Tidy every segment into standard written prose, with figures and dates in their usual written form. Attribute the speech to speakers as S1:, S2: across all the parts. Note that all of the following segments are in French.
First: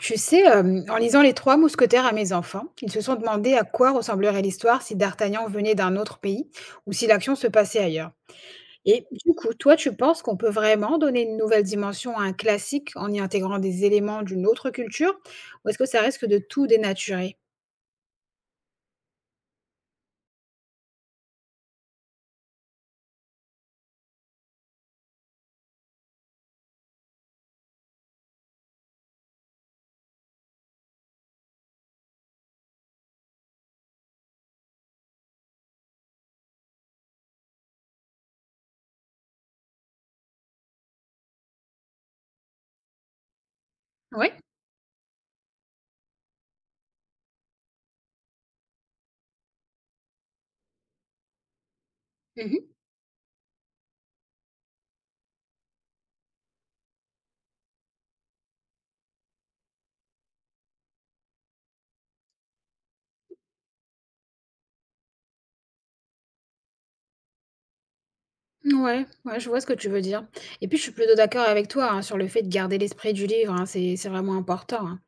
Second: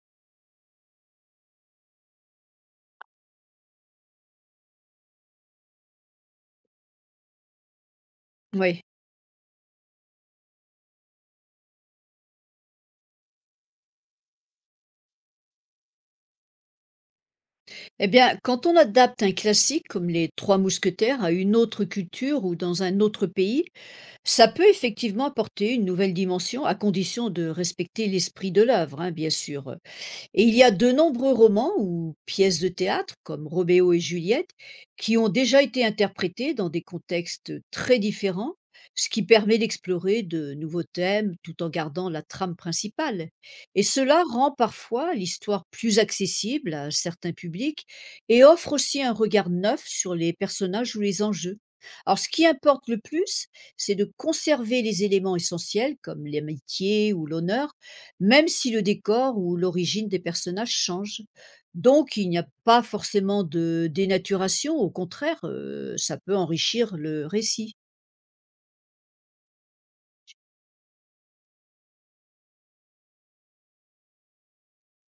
S1: Tu sais, en lisant Les Trois Mousquetaires à mes enfants, ils se sont demandé à quoi ressemblerait l'histoire si D'Artagnan venait d'un autre pays ou si l'action se passait ailleurs.
S2: Oui.
S1: Et du coup, toi, tu penses qu'on peut vraiment donner une nouvelle dimension à un classique en y intégrant des éléments d'une autre culture, ou est-ce que ça risque de tout dénaturer?
S2: Eh bien, quand on adapte un classique comme Les Trois Mousquetaires à une autre culture ou dans un autre pays, ça peut effectivement apporter une nouvelle dimension à condition de respecter l'esprit de l'œuvre, hein, bien sûr. Et il y a de nombreux romans ou pièces de théâtre, comme Roméo et Juliette, qui ont déjà été interprétés dans des contextes très différents, ce qui permet d'explorer de nouveaux thèmes tout en gardant la trame principale. Et cela
S1: Oui.
S2: rend parfois l'histoire plus accessible à certains publics et offre aussi un regard neuf sur les personnages ou les enjeux. Alors ce qui importe le plus, c'est de conserver les éléments essentiels comme l'amitié ou l'honneur, même si le décor ou l'origine des personnages change. Donc il n'y a pas forcément de dénaturation, au contraire, ça peut enrichir le récit.
S1: Ouais, ouais, je vois ce que tu veux dire. Et puis, je suis plutôt d'accord avec toi, hein, sur le fait de garder l'esprit du livre, hein, c'est vraiment important, hein.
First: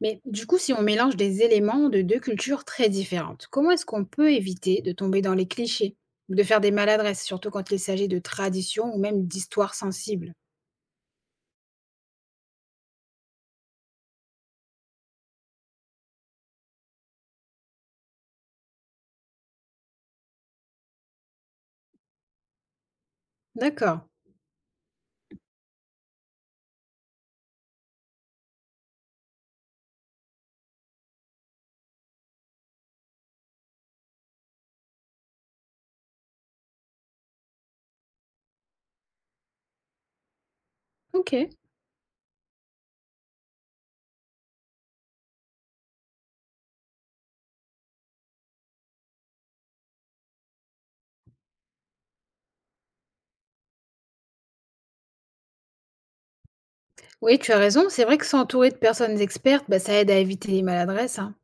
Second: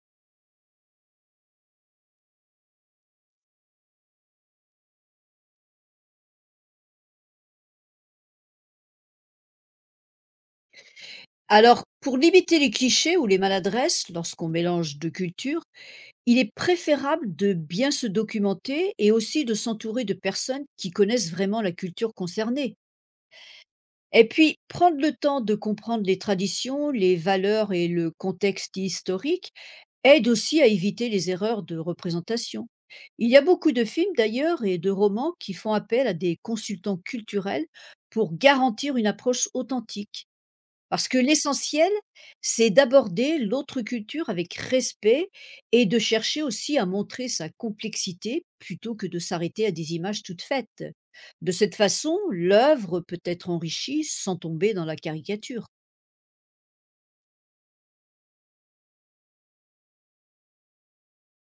S1: Mais du coup, si on mélange des éléments de deux cultures très différentes, comment est-ce qu'on peut éviter de tomber dans les clichés ou de faire des maladresses, surtout quand il s'agit de traditions ou même d'histoires sensibles?
S2: Alors pour limiter les clichés ou les maladresses lorsqu'on mélange 2 cultures, il est préférable de bien se documenter et aussi de s'entourer de personnes qui connaissent vraiment la culture concernée.
S1: D'accord.
S2: Et puis, prendre le temps de comprendre les traditions, les valeurs et le contexte historique aide aussi à éviter les erreurs de représentation. Il y a beaucoup de films d'ailleurs et de romans qui font appel à des consultants culturels pour garantir une approche authentique. Parce que
S1: Ok.
S2: l'essentiel, c'est d'aborder l'autre culture avec respect et de chercher aussi à montrer sa complexité plutôt que de s'arrêter à des images toutes faites. De cette façon, l'œuvre peut être enrichie sans tomber dans la caricature.
S1: Oui, tu as raison. C'est vrai que s'entourer de personnes expertes, bah, ça aide à éviter les maladresses, hein.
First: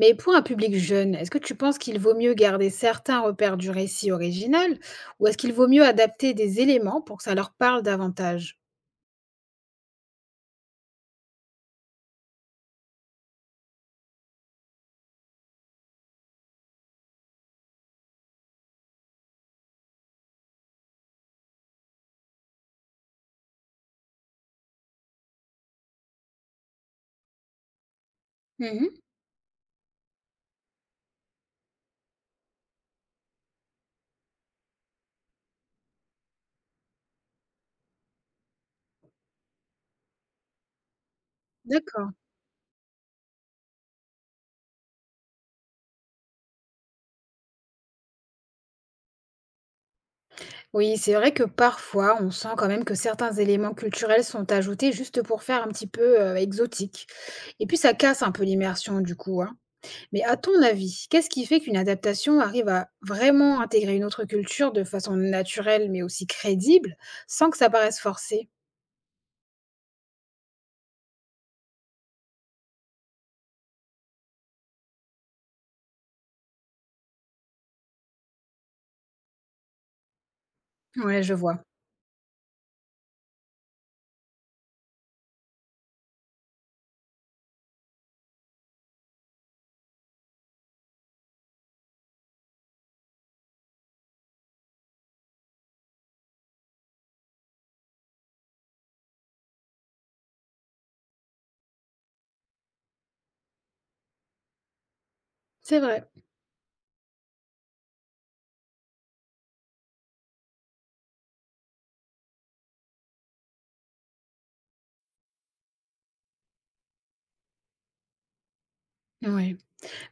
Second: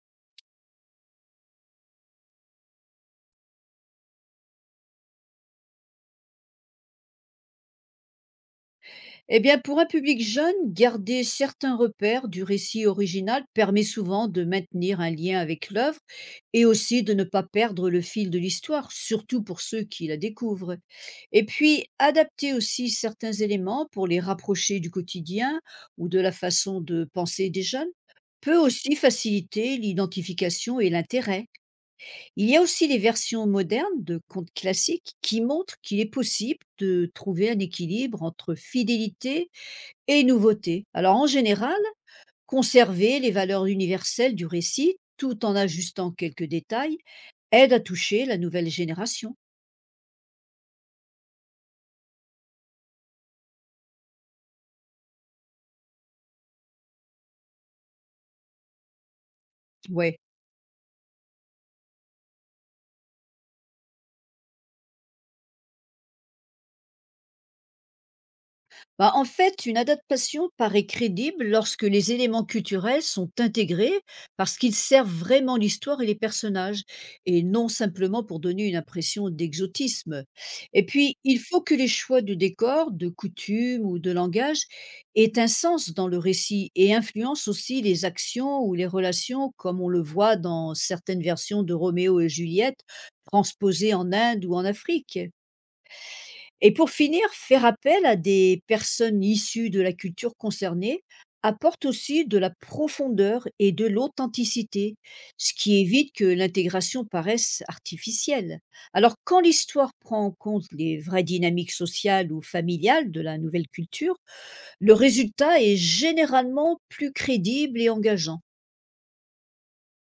S1: Mais pour un public jeune, est-ce que tu penses qu'il vaut mieux garder certains repères du récit original ou est-ce qu'il vaut mieux adapter des éléments pour que ça leur parle davantage?
S2: Eh bien, pour un public jeune, garder certains repères du récit original permet souvent de maintenir un lien avec l'œuvre et aussi de ne pas perdre le fil de l'histoire, surtout pour ceux qui la découvrent. Et puis, adapter aussi certains éléments pour les rapprocher du quotidien ou de la façon de penser des jeunes peut aussi
S1: Mhm.
S2: faciliter l'identification et l'intérêt. Il y a aussi les versions modernes de contes classiques qui montrent qu'il est possible de trouver un équilibre entre fidélité et nouveauté. Alors en général,
S1: D'accord.
S2: conserver les valeurs universelles du récit tout en ajustant quelques détails aide à toucher la nouvelle génération.
S1: Oui, c'est vrai que parfois, on sent quand même que certains éléments culturels sont ajoutés juste pour faire un petit peu exotique. Et puis, ça casse un peu l'immersion du coup, hein.
S2: Ouais.
S1: Mais à ton avis, qu'est-ce qui fait qu'une adaptation arrive à vraiment intégrer une autre culture de façon naturelle mais aussi crédible sans que ça paraisse forcé?
S2: Bah, en fait, une adaptation paraît crédible lorsque les éléments culturels sont intégrés parce qu'ils servent vraiment l'histoire et les personnages, et non simplement pour donner une impression d'exotisme. Et puis,
S1: Ouais, je
S2: il faut
S1: vois.
S2: que les choix de décor, de coutumes ou de langage aient un sens dans le récit et influencent aussi les actions ou les relations, comme on le voit dans certaines versions de Roméo et Juliette, transposées en Inde ou en Afrique. Et pour finir, faire appel à des personnes issues de la culture concernée apporte aussi de la profondeur et de l'authenticité, ce qui
S1: C'est vrai.
S2: évite que l'intégration paraisse artificielle. Alors quand l'histoire prend en compte les vraies dynamiques sociales ou familiales de la nouvelle culture, le résultat est généralement plus crédible et engageant.
S1: Ouais.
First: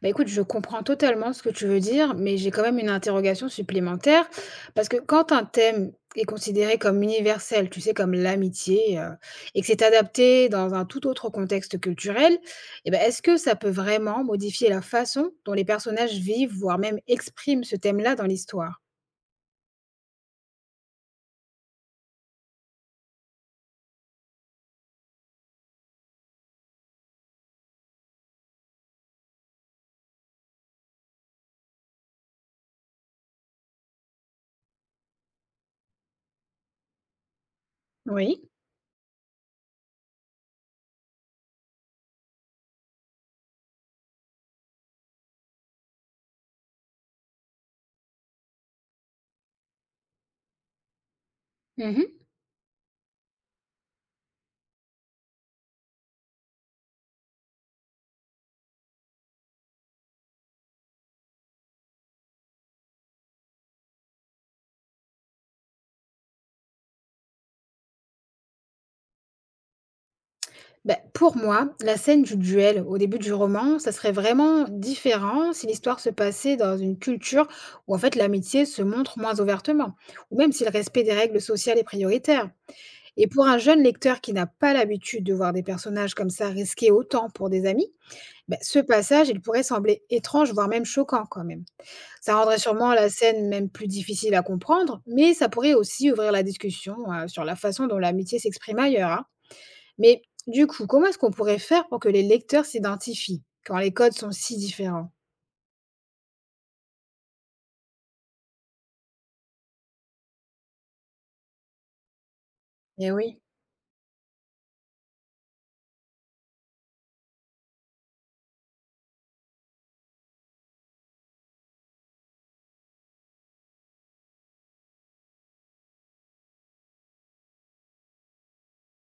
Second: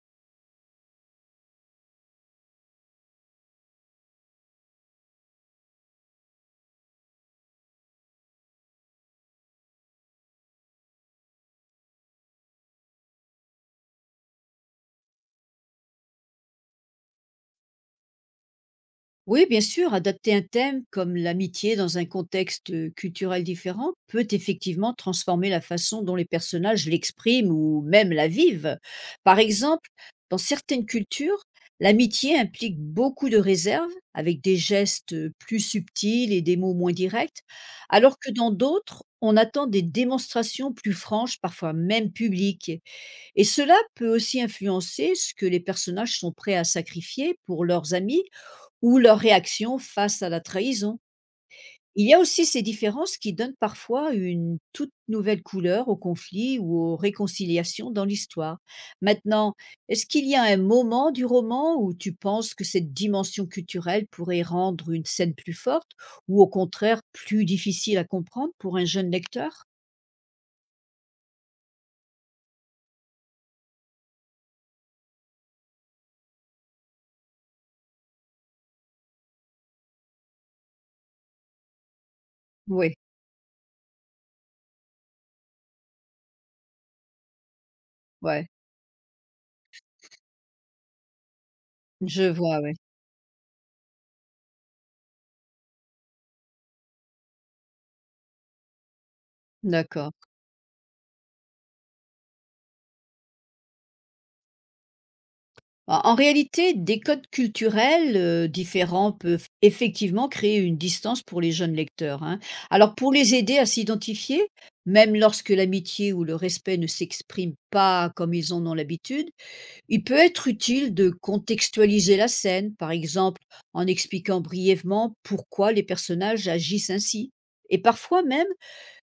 S1: Bah, écoute, je comprends totalement ce que tu veux dire, mais j'ai quand même une interrogation supplémentaire, parce que quand un thème est considéré comme universel, tu sais, comme l'amitié, et que c'est adapté dans un tout autre contexte culturel, et bah, est-ce que ça peut vraiment modifier la façon dont les personnages vivent, voire même expriment ce thème-là dans l'histoire?
S2: Oui, bien sûr, adapter un thème comme l'amitié dans un contexte culturel différent peut effectivement transformer la façon dont les personnages l'expriment ou même la vivent. Par exemple, dans certaines cultures, l'amitié implique beaucoup de réserve, avec des gestes plus subtils et des mots moins directs, alors que
S1: Oui.
S2: dans d'autres, on attend des démonstrations plus franches, parfois même publiques. Et cela peut aussi influencer ce que les personnages sont prêts à sacrifier pour leurs amis ou leur réaction face à la trahison. Il y
S1: Mmh.
S2: a aussi ces différences qui donnent parfois une toute nouvelle couleur au conflit ou aux réconciliations dans l'histoire. Maintenant, est-ce qu'il y a un moment du roman où tu penses que cette dimension culturelle pourrait rendre une scène plus forte ou au contraire plus difficile à comprendre pour un jeune lecteur?
S1: Bah, pour moi, la scène du duel au début du roman, ça serait vraiment différent si l'histoire se passait dans une culture où en fait l'amitié se montre moins ouvertement, ou même si le respect des règles sociales est prioritaire.
S2: Oui,
S1: Et pour un jeune lecteur qui n'a pas l'habitude de voir des personnages comme ça risqués autant pour des amis,
S2: ouais,
S1: bah, ce passage, il pourrait sembler étrange, voire même choquant quand même.
S2: je
S1: Ça
S2: vois,
S1: rendrait
S2: oui,
S1: sûrement la scène même plus difficile à comprendre, mais ça pourrait aussi ouvrir la discussion sur la façon dont l'amitié s'exprime ailleurs, hein.
S2: d'accord.
S1: Mais du coup, comment est-ce qu'on pourrait faire pour que les lecteurs s'identifient quand les codes sont si différents?
S2: En réalité, des codes culturels différents peuvent effectivement créer une distance pour les jeunes lecteurs, hein. Alors
S1: Eh
S2: pour les
S1: oui.
S2: aider à s'identifier, même lorsque l'amitié ou le respect ne s'expriment pas comme ils en ont l'habitude, il peut être utile de contextualiser la scène, par exemple en expliquant brièvement pourquoi les personnages agissent ainsi. Et parfois même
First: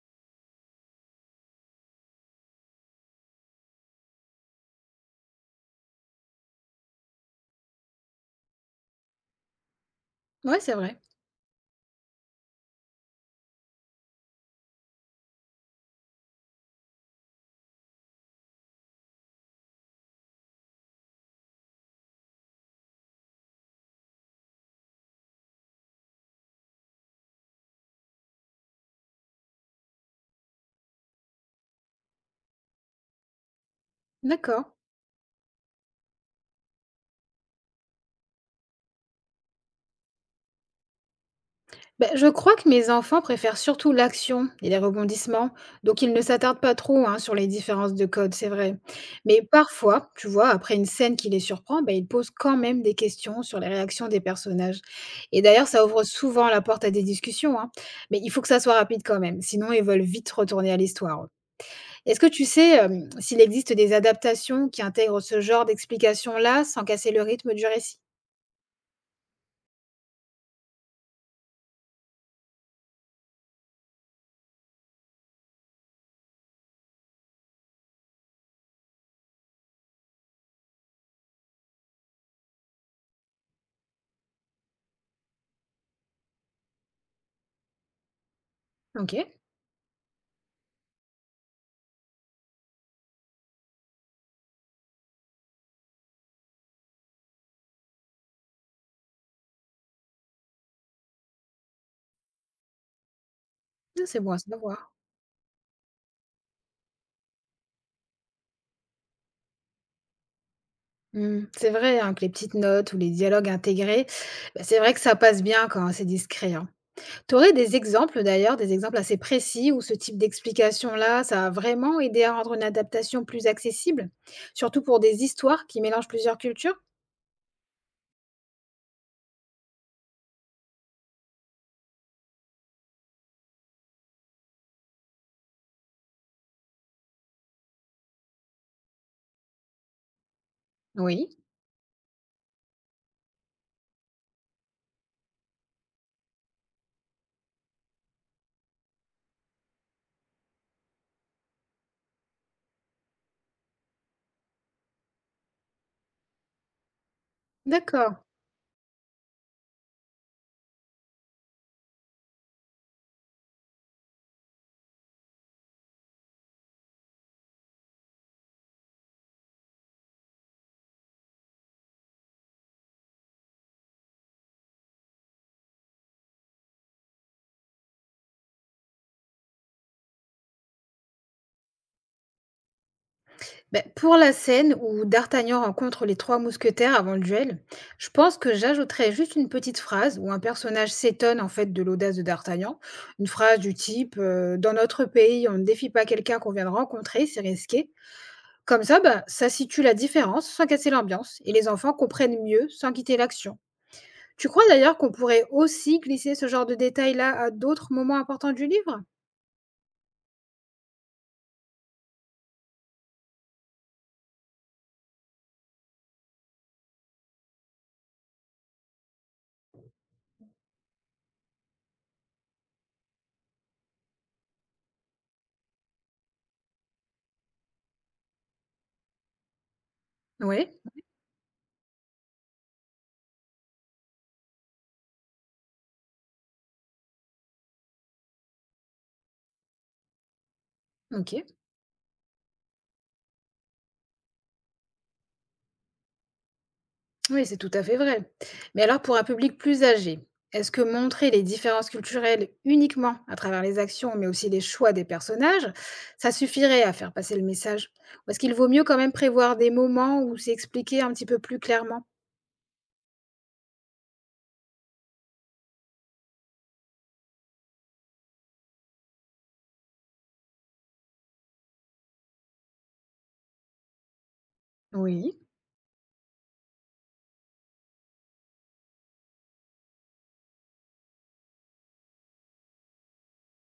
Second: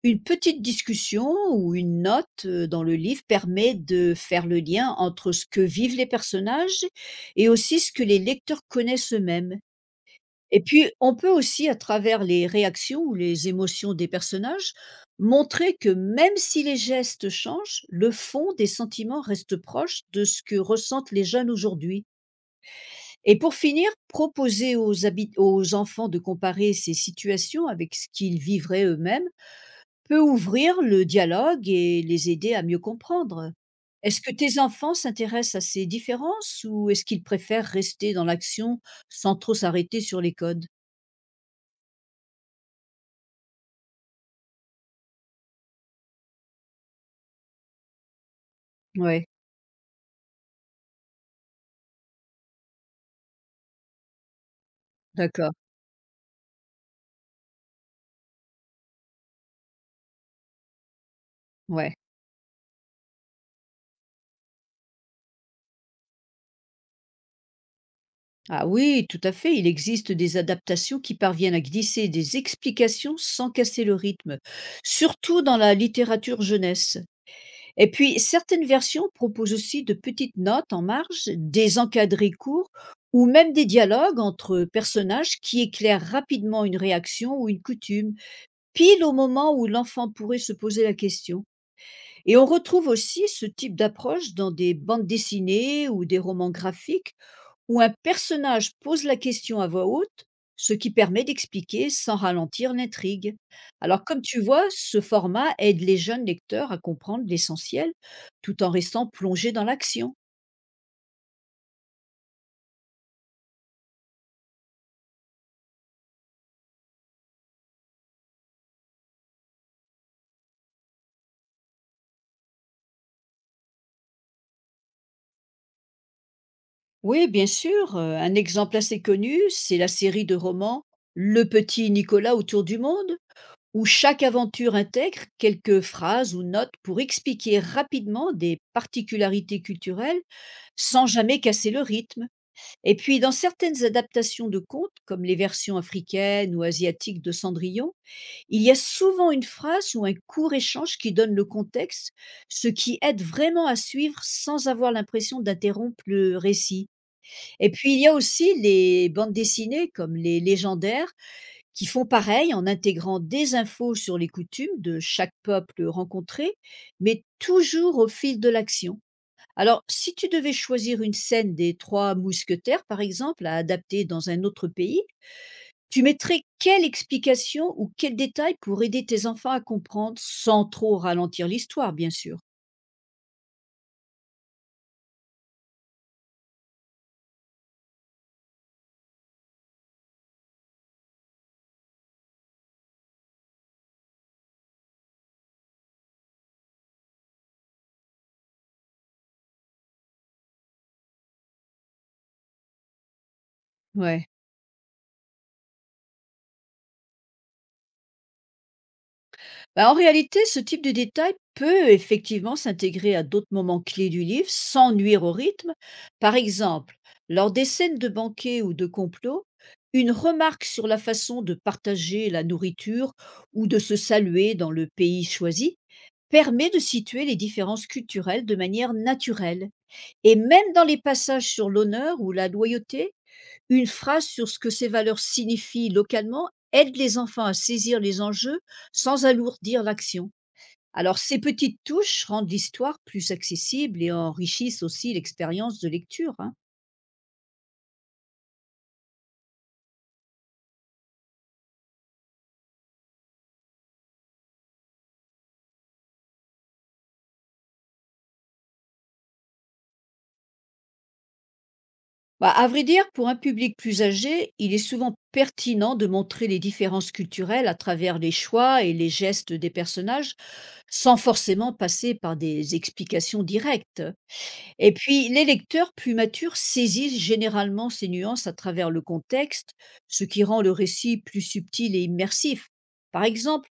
S2: une petite discussion ou une note, dans le livre permet de faire le lien entre ce que vivent les personnages et aussi ce que les lecteurs connaissent eux-mêmes.
S1: Ouais,
S2: Et
S1: c'est
S2: puis,
S1: vrai.
S2: on peut aussi, à travers les réactions ou les émotions des personnages, montrer que même si les gestes changent, le fond des sentiments reste proche de ce que ressentent les jeunes aujourd'hui. Et pour finir, proposer aux habit aux enfants de comparer ces situations avec ce qu'ils vivraient eux-mêmes peut ouvrir le dialogue et les aider à mieux comprendre. Est-ce que tes
S1: D'accord.
S2: enfants s'intéressent à ces différences ou est-ce qu'ils préfèrent rester dans l'action sans trop s'arrêter sur les codes?
S1: Ben, je crois que mes enfants préfèrent surtout l'action et les rebondissements, donc ils ne s'attardent pas trop, hein, sur les différences de code, c'est vrai.
S2: Ouais,
S1: Mais parfois, tu vois, après une scène qui les surprend, ben, ils posent quand même des questions sur les réactions des personnages. Et
S2: d'accord,
S1: d'ailleurs, ça ouvre souvent la porte à des discussions, hein. Mais il faut que ça soit rapide quand même, sinon ils veulent vite retourner à l'histoire.
S2: ouais.
S1: Est-ce que tu sais, s'il existe des adaptations qui intègrent ce genre dexplication là sans casser le rythme du récit?
S2: Ah oui, tout à fait, il existe des adaptations qui parviennent à glisser des explications sans casser le rythme, surtout dans la littérature jeunesse. Et puis, certaines versions proposent aussi de petites notes en marge, des encadrés courts ou même des dialogues entre personnages qui éclairent rapidement une réaction ou une coutume, pile au
S1: OK.
S2: moment où l'enfant pourrait se poser la question. Et on retrouve aussi ce type d'approche dans des bandes dessinées ou des romans graphiques où un personnage pose la question à voix haute, ce qui permet d'expliquer sans ralentir l'intrigue. Alors
S1: Ah, c'est
S2: comme
S1: bon à
S2: tu vois,
S1: savoir.
S2: ce format aide les jeunes lecteurs à comprendre l'essentiel tout en restant plongé dans l'action.
S1: Mmh. C'est vrai, hein, que les petites notes ou les dialogues intégrés, bah, c'est vrai que ça passe bien quand c'est discret, hein. Tu aurais des exemples d'ailleurs, des exemples assez précis où ce type d'explication-là, ça a vraiment aidé à rendre une adaptation plus accessible? Surtout pour des histoires qui mélangent plusieurs cultures?
S2: Oui, bien sûr, un exemple assez connu, c'est la série de romans Le petit Nicolas autour du monde, où chaque aventure intègre quelques phrases ou notes pour expliquer rapidement des particularités culturelles sans
S1: Oui,
S2: jamais casser le rythme. Et puis, dans certaines adaptations de contes, comme les versions africaines ou asiatiques de Cendrillon, il y a souvent une phrase ou un court échange qui donne le contexte, ce qui aide vraiment à suivre sans avoir l'impression d'interrompre le récit. Et puis, il y a
S1: d'accord.
S2: aussi les bandes dessinées, comme les légendaires, qui font pareil en intégrant des infos sur les coutumes de chaque peuple rencontré, mais toujours au fil de l'action. Alors, si tu devais choisir une scène des Trois Mousquetaires, par exemple, à adapter dans un autre pays, tu mettrais quelle explication ou quel détail pour aider tes enfants à comprendre sans trop ralentir l'histoire, bien sûr?
S1: Beh, pour la scène où D'Artagnan rencontre les trois mousquetaires avant le duel, je pense que j'ajouterais juste une petite phrase où un personnage s'étonne en fait de l'audace de D'Artagnan. Une phrase du type Dans notre pays, on ne défie pas quelqu'un qu'on vient de rencontrer, c'est risqué». Comme ça, bah, ça situe la différence sans casser l'ambiance et les enfants comprennent mieux sans quitter l'action.
S2: Ouais.
S1: Tu crois d'ailleurs qu'on pourrait aussi glisser ce genre de détail-là à d'autres moments importants du livre?
S2: Bah, en réalité, ce type de détail peut effectivement s'intégrer à d'autres moments clés du livre sans nuire au rythme. Par exemple, lors des scènes de banquet ou de complot, une remarque sur la façon de partager la nourriture ou de se saluer dans le pays choisi permet de situer les différences culturelles de manière naturelle. Et même
S1: Oui,
S2: dans les passages sur l'honneur ou la loyauté, une phrase sur ce que ces valeurs signifient localement aide les enfants à saisir les enjeux sans alourdir l'action. Alors ces
S1: ok.
S2: petites touches rendent l'histoire plus accessible et enrichissent aussi l'expérience de lecture, hein.
S1: Oui, c'est tout à fait vrai. Mais alors pour un public plus âgé, est-ce que montrer les différences culturelles uniquement à travers les actions, mais aussi les choix des personnages, ça suffirait à faire passer le message? Ou est-ce qu'il vaut mieux quand même prévoir des moments où c'est expliqué un petit peu plus clairement?
S2: Bah, à vrai dire, pour un public plus âgé, il est souvent pertinent de montrer les différences culturelles à travers les choix et les gestes des personnages, sans forcément passer par des explications directes. Et puis,
S1: Oui.
S2: les lecteurs plus matures saisissent généralement ces nuances à travers le contexte, ce qui rend le récit plus subtil et immersif. Par exemple,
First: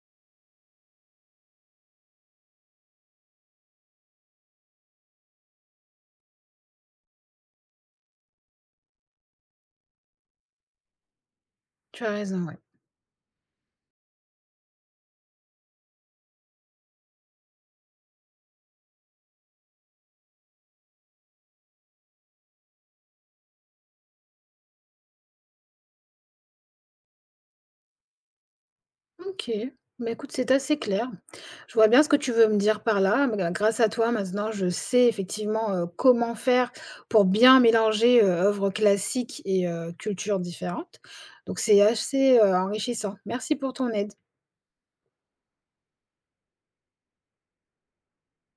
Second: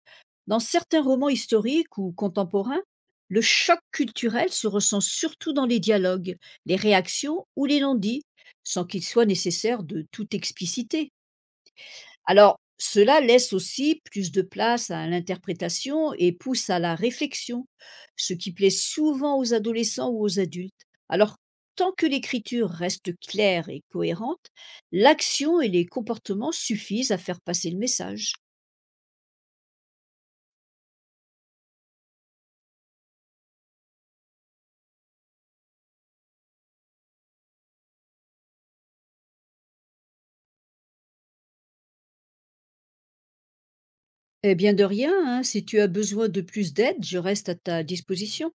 S2: dans certains romans historiques ou contemporains, le choc culturel se ressent surtout dans les dialogues, les réactions ou les non-dits, sans qu'il soit nécessaire de tout expliciter.
S1: Tu as raison, ouais.
S2: Alors, cela laisse aussi plus de place à l'interprétation et pousse à la réflexion, ce qui plaît souvent aux adolescents ou aux adultes. Alors, tant que l'écriture reste claire et cohérente, l'action et les comportements suffisent à faire passer le message.
S1: OK. Bah, écoute, c'est assez clair. Je vois bien ce que tu veux me dire par là. Mais grâce à toi, maintenant, je sais effectivement comment faire pour bien mélanger œuvres classiques et cultures différentes. Donc, c'est assez enrichissant. Merci pour ton aide.
S2: Eh bien de rien, hein, si tu as besoin de plus d'aide, je reste à ta disposition.